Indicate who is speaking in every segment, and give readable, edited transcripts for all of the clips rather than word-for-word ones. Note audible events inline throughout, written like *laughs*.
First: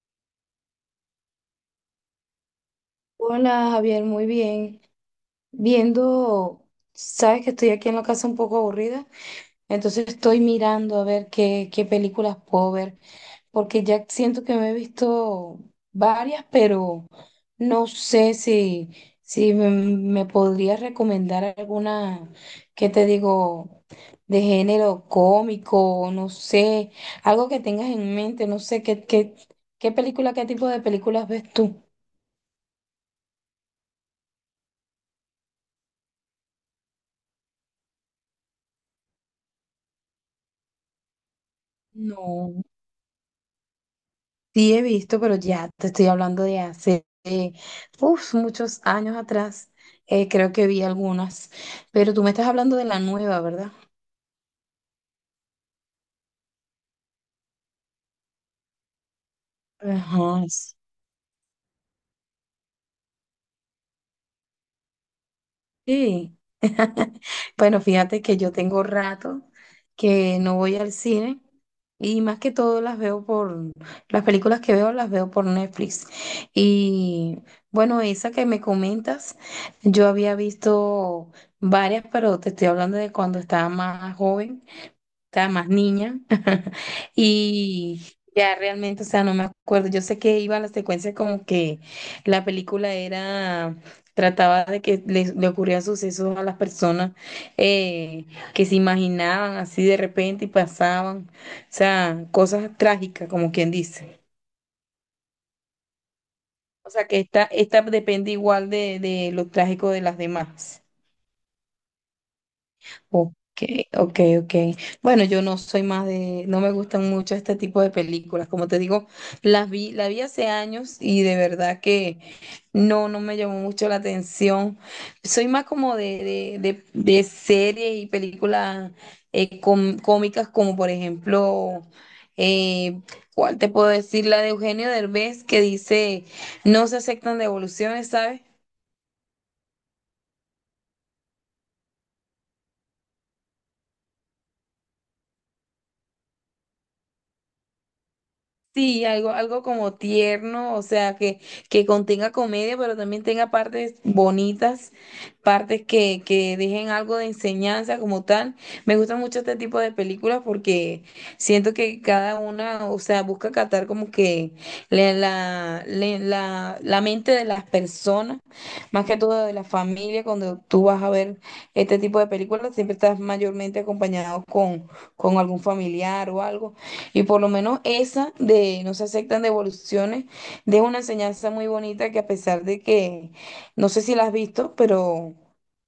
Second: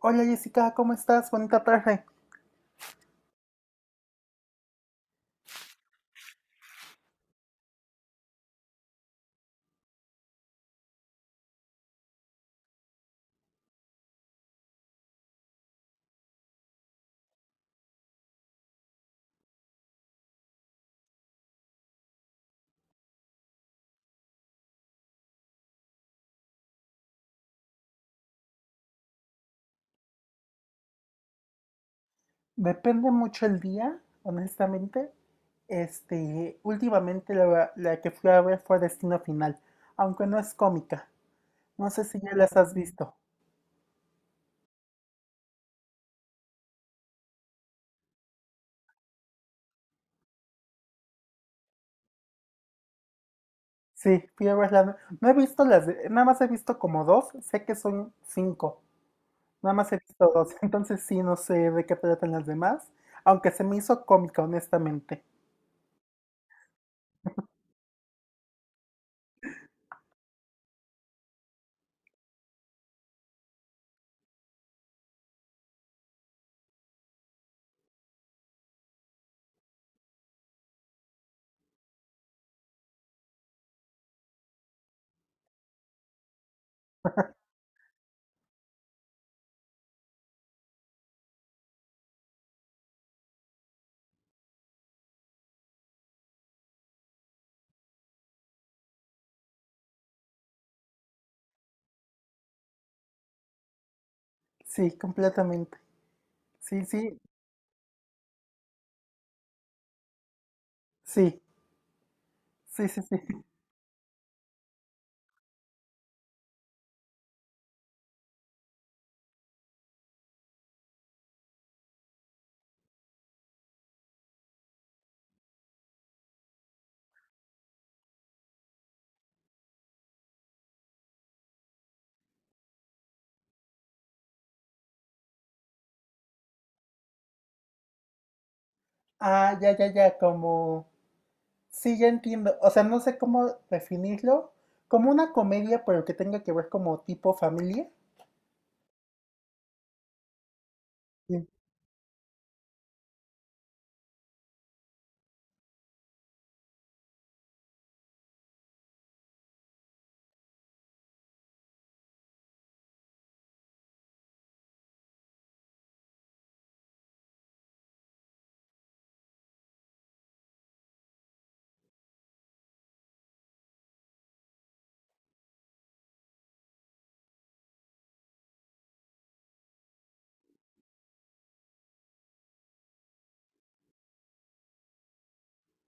Speaker 1: Hola Jessica, ¿cómo estás? Bonita tarde.
Speaker 2: Hola Javier, muy bien. Viendo, sabes que estoy aquí en la casa un poco aburrida, entonces estoy mirando a ver qué películas puedo ver, porque ya siento que me he visto varias, pero no sé si, si me podrías recomendar alguna, qué te digo, de género cómico, no sé, algo que tengas en mente, no sé, qué película, qué tipo de películas ves tú.
Speaker 1: Depende mucho el día, honestamente. Últimamente la que fui a ver fue Destino Final, aunque no es cómica. No sé si ya las
Speaker 2: No.
Speaker 1: has visto.
Speaker 2: Sí, he visto, pero ya te estoy hablando de hace uf, muchos años atrás. Creo que vi algunas, pero tú me estás hablando de la nueva, ¿verdad?
Speaker 1: Sí, fui a verla. No, he visto nada más he visto como dos, sé que son cinco, nada más he visto
Speaker 2: Ajá,
Speaker 1: dos, *laughs* entonces sí, no sé de qué tratan las demás, aunque se me hizo cómica, honestamente.
Speaker 2: sí. *laughs* Bueno, fíjate que yo tengo rato que no voy al cine y más que todo las veo por, las películas que veo las veo por Netflix. Y bueno, esa que me comentas, yo había visto varias, pero te estoy hablando de cuando estaba más joven. Estaba más niña *laughs* y ya realmente, o sea, no me acuerdo. Yo sé que iba a la secuencia como que la película era, trataba de que le ocurrían sucesos a las personas, eh, que se imaginaban así de repente y pasaban, o sea, cosas trágicas, como quien dice.
Speaker 1: Sí, completamente. Sí,
Speaker 2: O sea,
Speaker 1: sí,
Speaker 2: que esta depende igual de lo trágico de las demás.
Speaker 1: sí, sí, sí, sí.
Speaker 2: Ok,
Speaker 1: *laughs*
Speaker 2: ok, ok. Bueno, yo no soy más de, no me gustan mucho este tipo de películas. Como te digo, las vi, la vi hace años y de verdad que no me llamó mucho la atención. Soy más como de series y películas cómicas, como por ejemplo, eh, ¿cuál te puedo decir? La de Eugenio Derbez que dice, no se aceptan devoluciones, ¿sabes?
Speaker 1: Ah, ya, ya, ya, como... Sí, ya entiendo. O sea, no sé cómo definirlo. Como una comedia, pero que tenga que ver como tipo familia.
Speaker 2: Sí, algo como tierno, o sea,
Speaker 1: Sí.
Speaker 2: que contenga comedia, pero también tenga partes bonitas, partes que dejen algo de enseñanza como tal. Me gusta mucho este tipo de películas porque siento que cada una, o sea, busca captar como que la mente de las personas, más que todo de la familia, cuando tú vas a ver este tipo de películas, siempre estás mayormente acompañado con algún familiar o algo. Y por lo menos esa de no se aceptan devoluciones, deja una enseñanza muy bonita que a pesar de que, no sé si la has visto, pero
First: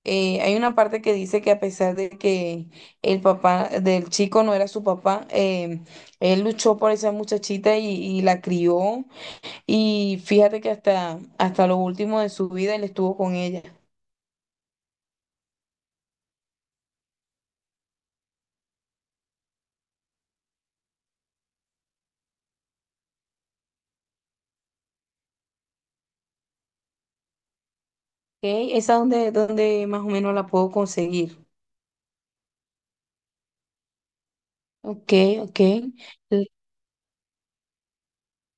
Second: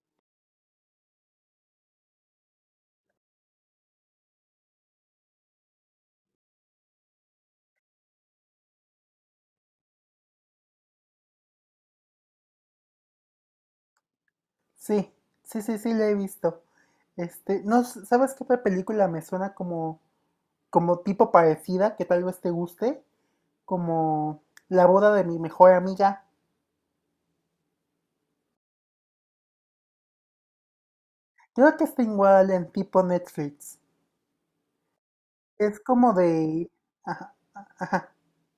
Speaker 2: hay una parte que dice que a pesar de que el papá del chico no era su papá, él luchó por esa muchachita y la crió. Y fíjate que hasta lo último de su vida él estuvo con ella.
Speaker 1: Sí, sí, sí, sí, la he visto. No, ¿sabes qué otra película me suena como, como tipo parecida, que tal vez te guste? Como La boda de mi mejor amiga.
Speaker 2: Ok, esa es donde, donde más o menos la puedo conseguir.
Speaker 1: Creo que está igual en tipo Netflix.
Speaker 2: Ok, ok.
Speaker 1: Es como de... Ajá, ajá,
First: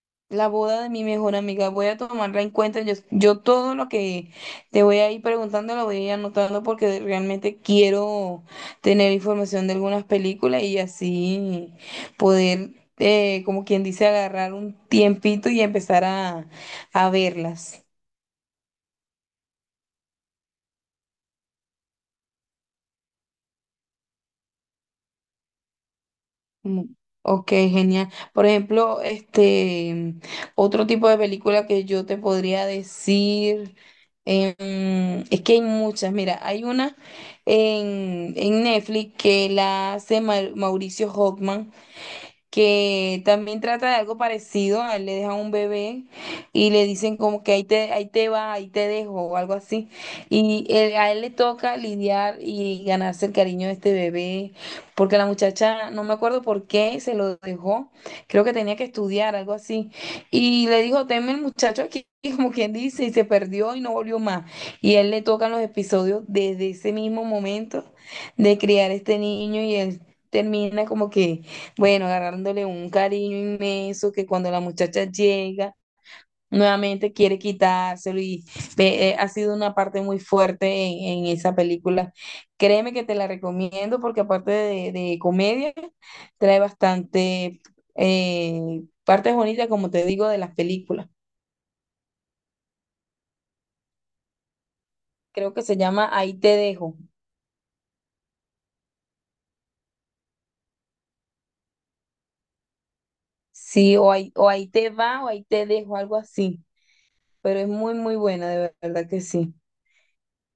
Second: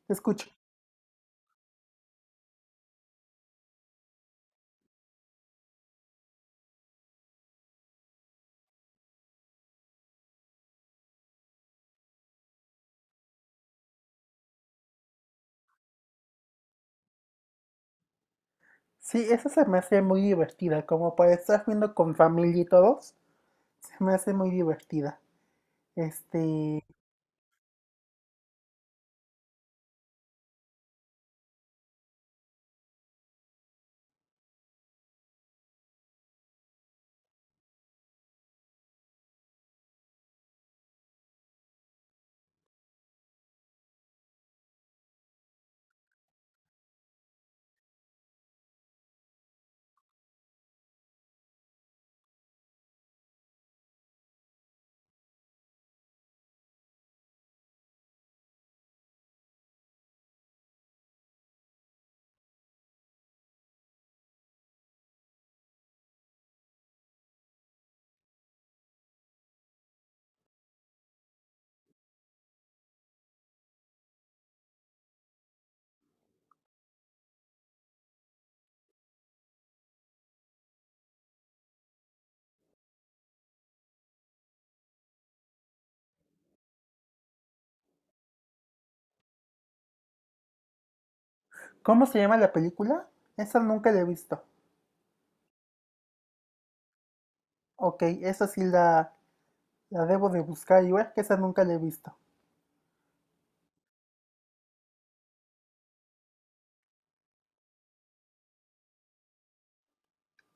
Speaker 1: te
Speaker 2: La
Speaker 1: escucho.
Speaker 2: boda de mi mejor amiga, voy a tomarla en cuenta. Yo todo lo que te voy a ir preguntando lo voy a ir anotando porque realmente quiero tener información de algunas películas y así poder, como quien dice, agarrar un tiempito y empezar a verlas.
Speaker 1: Sí, esa se me hace muy divertida, como para estar viendo con familia y todos, se me hace muy divertida. Este,
Speaker 2: Mm, ok, genial. Por ejemplo, este otro tipo de película que yo te podría decir, es que hay muchas. Mira, hay una en Netflix que la hace Mauricio Hockman que también trata de algo parecido, a él le dejan un bebé y le dicen como que ahí te va, ahí te dejo o algo así. Y a él le toca lidiar y ganarse el cariño de este bebé, porque la muchacha, no me acuerdo por qué, se lo dejó, creo que tenía que estudiar, algo así. Y le dijo, teme el muchacho aquí. *laughs* Como quien dice, y se perdió y no volvió más. Y a él le tocan los episodios desde ese mismo momento de criar este niño y él termina como que bueno, agarrándole un cariño inmenso que cuando la muchacha llega, nuevamente quiere quitárselo y ha sido una parte muy fuerte en esa película. Créeme que te la recomiendo porque aparte de comedia, trae bastante eh, partes bonitas, como te digo, de las películas.
Speaker 1: ¿Cómo se llama la película? Esa nunca la he visto.
Speaker 2: Creo que se llama Ahí te dejo.
Speaker 1: Ok, la debo de buscar y ver que esa nunca la he visto.
Speaker 2: Sí, o ahí te va o ahí te dejo, algo así. Pero es muy, muy buena, de verdad que sí.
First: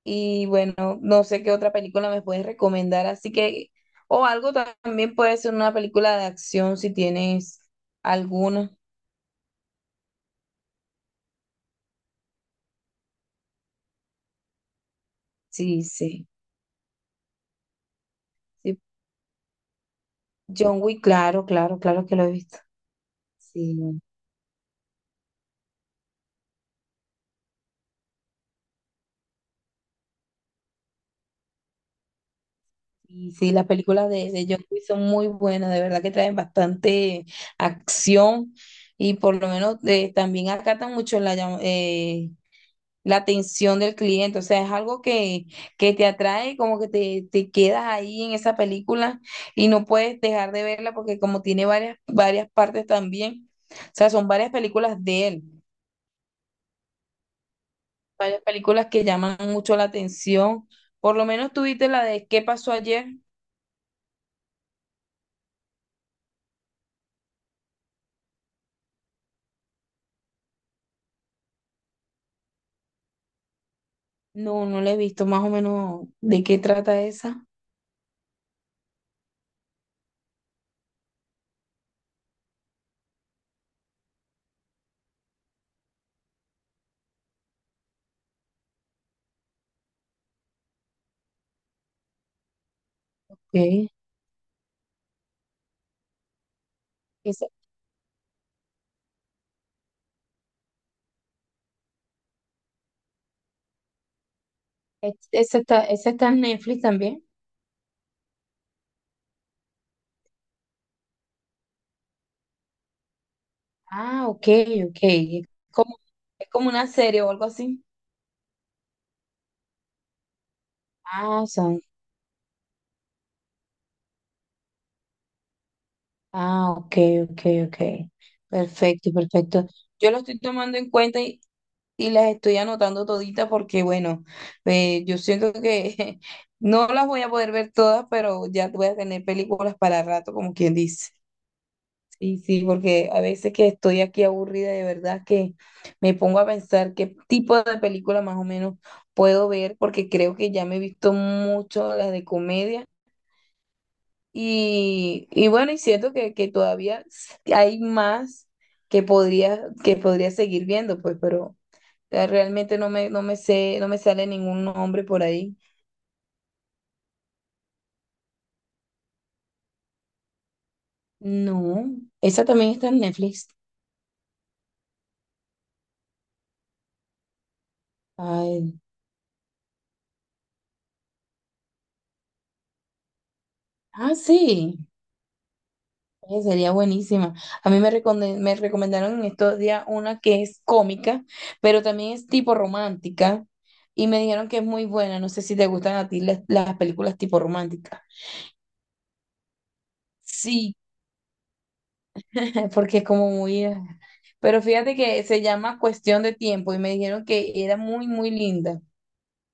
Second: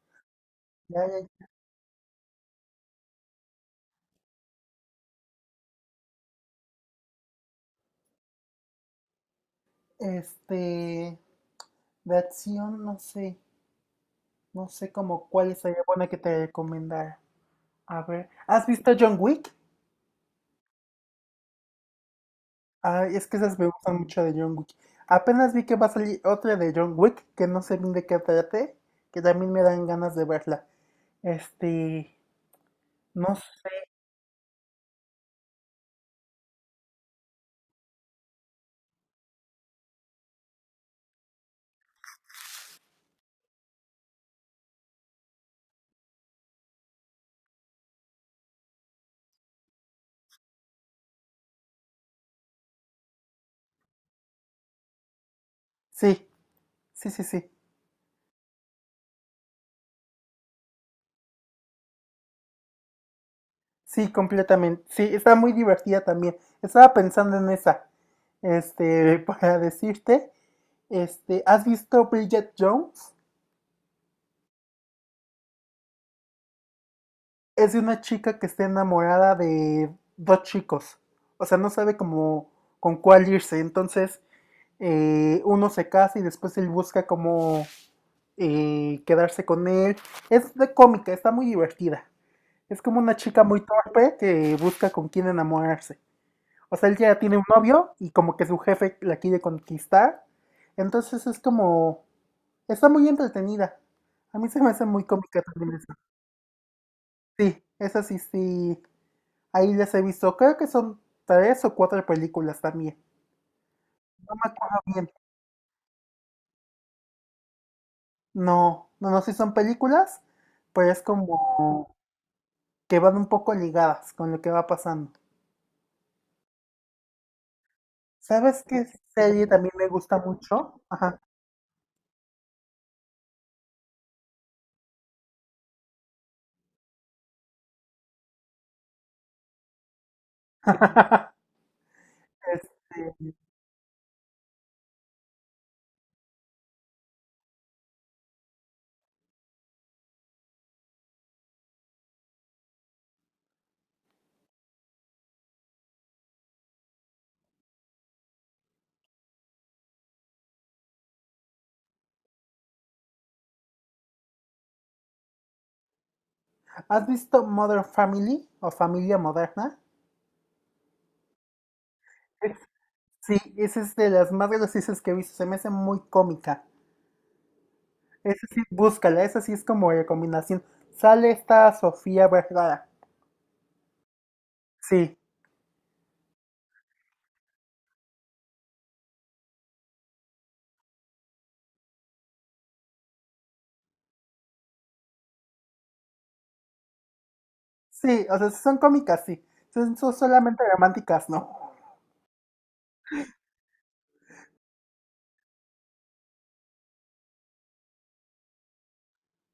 Speaker 2: Y bueno,
Speaker 1: Ya,
Speaker 2: no sé
Speaker 1: ya.
Speaker 2: qué otra película me puedes recomendar, así que, o algo también puede ser una película de acción si tienes alguna.
Speaker 1: Este, de acción, no sé, no sé como cuál sería
Speaker 2: Sí,
Speaker 1: buena que
Speaker 2: sí.
Speaker 1: te recomendara. A ver, ¿has
Speaker 2: Sí.
Speaker 1: visto John Wick?
Speaker 2: John Wick, claro, claro, claro que lo he visto.
Speaker 1: Ah, es que esas me
Speaker 2: Sí,
Speaker 1: gustan mucho de John Wick. Apenas vi que va a salir otra de John Wick, que no sé bien de qué trate, que también me dan ganas de verla. Este,
Speaker 2: y
Speaker 1: no
Speaker 2: sí, las
Speaker 1: sé.
Speaker 2: películas de John Wick son muy buenas, de verdad que traen bastante acción y por lo menos también acatan mucho la, la atención del cliente, o sea, es algo que te atrae, como que te quedas ahí en esa película y no puedes dejar de verla porque como tiene varias, varias partes también, o sea, son varias películas de él,
Speaker 1: Sí, sí, sí, sí.
Speaker 2: varias películas que llaman mucho la atención. Por lo menos tuviste la de ¿Qué pasó ayer?
Speaker 1: Sí, completamente. Sí, está muy divertida también. Estaba pensando en esa. *laughs* Para decirte, ¿has visto Bridget Jones?
Speaker 2: No, no la he visto, más o menos de qué trata esa.
Speaker 1: Es de una chica que está enamorada de dos chicos. O sea, no sabe cómo con cuál irse. Entonces, uno se casa y después él busca cómo quedarse con él. Es de cómica, está muy divertida. Es como una chica muy
Speaker 2: Ok.
Speaker 1: torpe que busca con quién enamorarse. O sea, él ya tiene un
Speaker 2: Esa,
Speaker 1: novio y como que su jefe la quiere conquistar. Entonces es como, está muy entretenida. A mí se me hace muy cómica también eso.
Speaker 2: esa está en Netflix también.
Speaker 1: Sí, esa sí, sí. Ahí les he visto, creo que son tres o cuatro películas también.
Speaker 2: Ah,
Speaker 1: No me
Speaker 2: ok,
Speaker 1: acuerdo
Speaker 2: ok.
Speaker 1: bien.
Speaker 2: Como, es como una serie o algo así.
Speaker 1: No, no, no, sí son películas, pero es
Speaker 2: Ah, o sea,
Speaker 1: como que van un poco ligadas con lo que va pasando.
Speaker 2: ah, ok, ok, ok.
Speaker 1: ¿Sabes qué
Speaker 2: Perfecto,
Speaker 1: serie
Speaker 2: perfecto.
Speaker 1: también me
Speaker 2: Yo
Speaker 1: gusta
Speaker 2: lo estoy tomando
Speaker 1: mucho?
Speaker 2: en
Speaker 1: Ajá.
Speaker 2: cuenta y las estoy anotando toditas porque, bueno, yo siento que *laughs* no las voy a poder ver todas, pero ya voy a tener películas para rato, como quien dice.
Speaker 1: *laughs*
Speaker 2: Sí, sí, porque a
Speaker 1: Este,
Speaker 2: veces que estoy aquí aburrida, de verdad que me pongo a pensar qué tipo de película más o menos puedo ver, porque creo que ya me he visto mucho las de comedia y bueno, y siento que todavía hay más que podría seguir viendo, pues, pero realmente no me sé, no me sale ningún nombre por ahí.
Speaker 1: ¿has visto Modern Family o Familia Moderna?
Speaker 2: No, esa
Speaker 1: Es-
Speaker 2: también está en Netflix.
Speaker 1: sí, esa es de las más graciosas que he visto. Se me hace muy cómica. Esa sí,
Speaker 2: Ay,
Speaker 1: búscala. Esa sí es como recomendación. Sale esta Sofía Vergara.
Speaker 2: ah, sí,
Speaker 1: Sí,
Speaker 2: sería buenísima. A mí me recomendaron en estos días una que es cómica, pero también es tipo romántica. Y me dijeron que es muy buena. No sé si te gustan a ti las películas tipo románticas.
Speaker 1: sí, o sea, son cómicas, sí. Son solamente
Speaker 2: Sí,
Speaker 1: románticas, ¿no?
Speaker 2: *laughs* porque es como muy... ah. Pero fíjate que se llama Cuestión de Tiempo y me dijeron que era muy, muy linda,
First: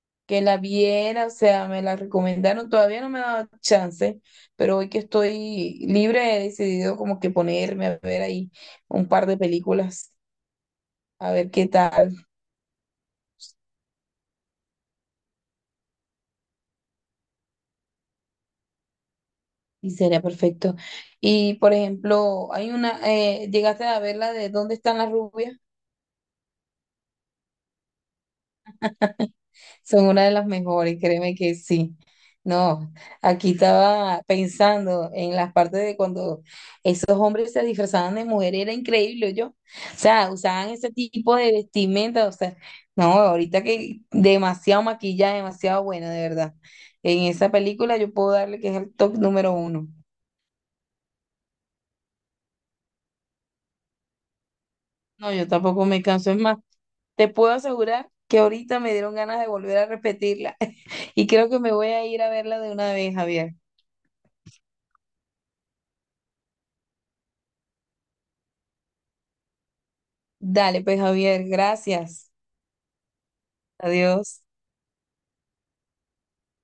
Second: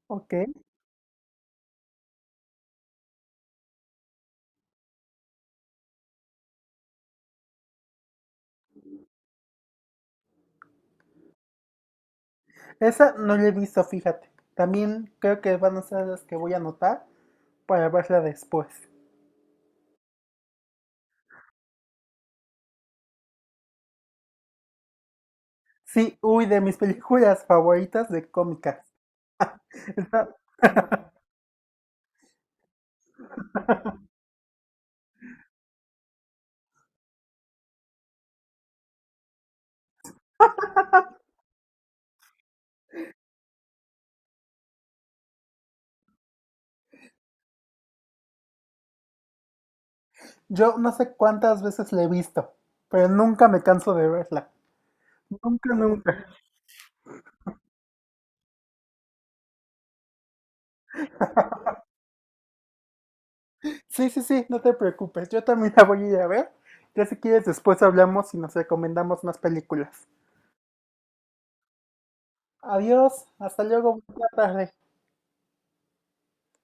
Speaker 1: Ok.
Speaker 2: que la viera, o sea, me la recomendaron, todavía no me ha dado chance, pero hoy que estoy libre he decidido como que ponerme a ver ahí un par de películas, a ver qué tal,
Speaker 1: Esa no la he visto, fíjate. También creo que van a ser las que voy a anotar para verla después.
Speaker 2: y sería perfecto. Y por ejemplo, hay una, llegaste a ver la de ¿Dónde están las rubias?
Speaker 1: Sí, uy, de mis *laughs* películas favoritas de cómicas.
Speaker 2: Son una de
Speaker 1: Está.
Speaker 2: las mejores, créeme que sí. No, aquí estaba pensando en las partes de cuando esos hombres se disfrazaban de mujer, era increíble, yo. O sea, usaban ese tipo de vestimenta, o sea, no, ahorita que demasiado maquillaje, demasiado bueno, de verdad. En esa película yo puedo darle que es el top número uno.
Speaker 1: Yo no sé cuántas veces la he visto, pero nunca me canso de verla.
Speaker 2: No, yo
Speaker 1: Nunca,
Speaker 2: tampoco me
Speaker 1: nunca.
Speaker 2: canso, es más, te puedo asegurar que ahorita me dieron ganas de volver a repetirla *laughs* y creo que me voy a ir a verla de una vez, Javier.
Speaker 1: Sí, sí, sí, no te preocupes. Yo también la voy a ir a ver. Ya si quieres, después hablamos y nos recomendamos más películas.
Speaker 2: Dale, pues Javier, gracias.
Speaker 1: Adiós, hasta luego, buena
Speaker 2: Adiós.
Speaker 1: tarde.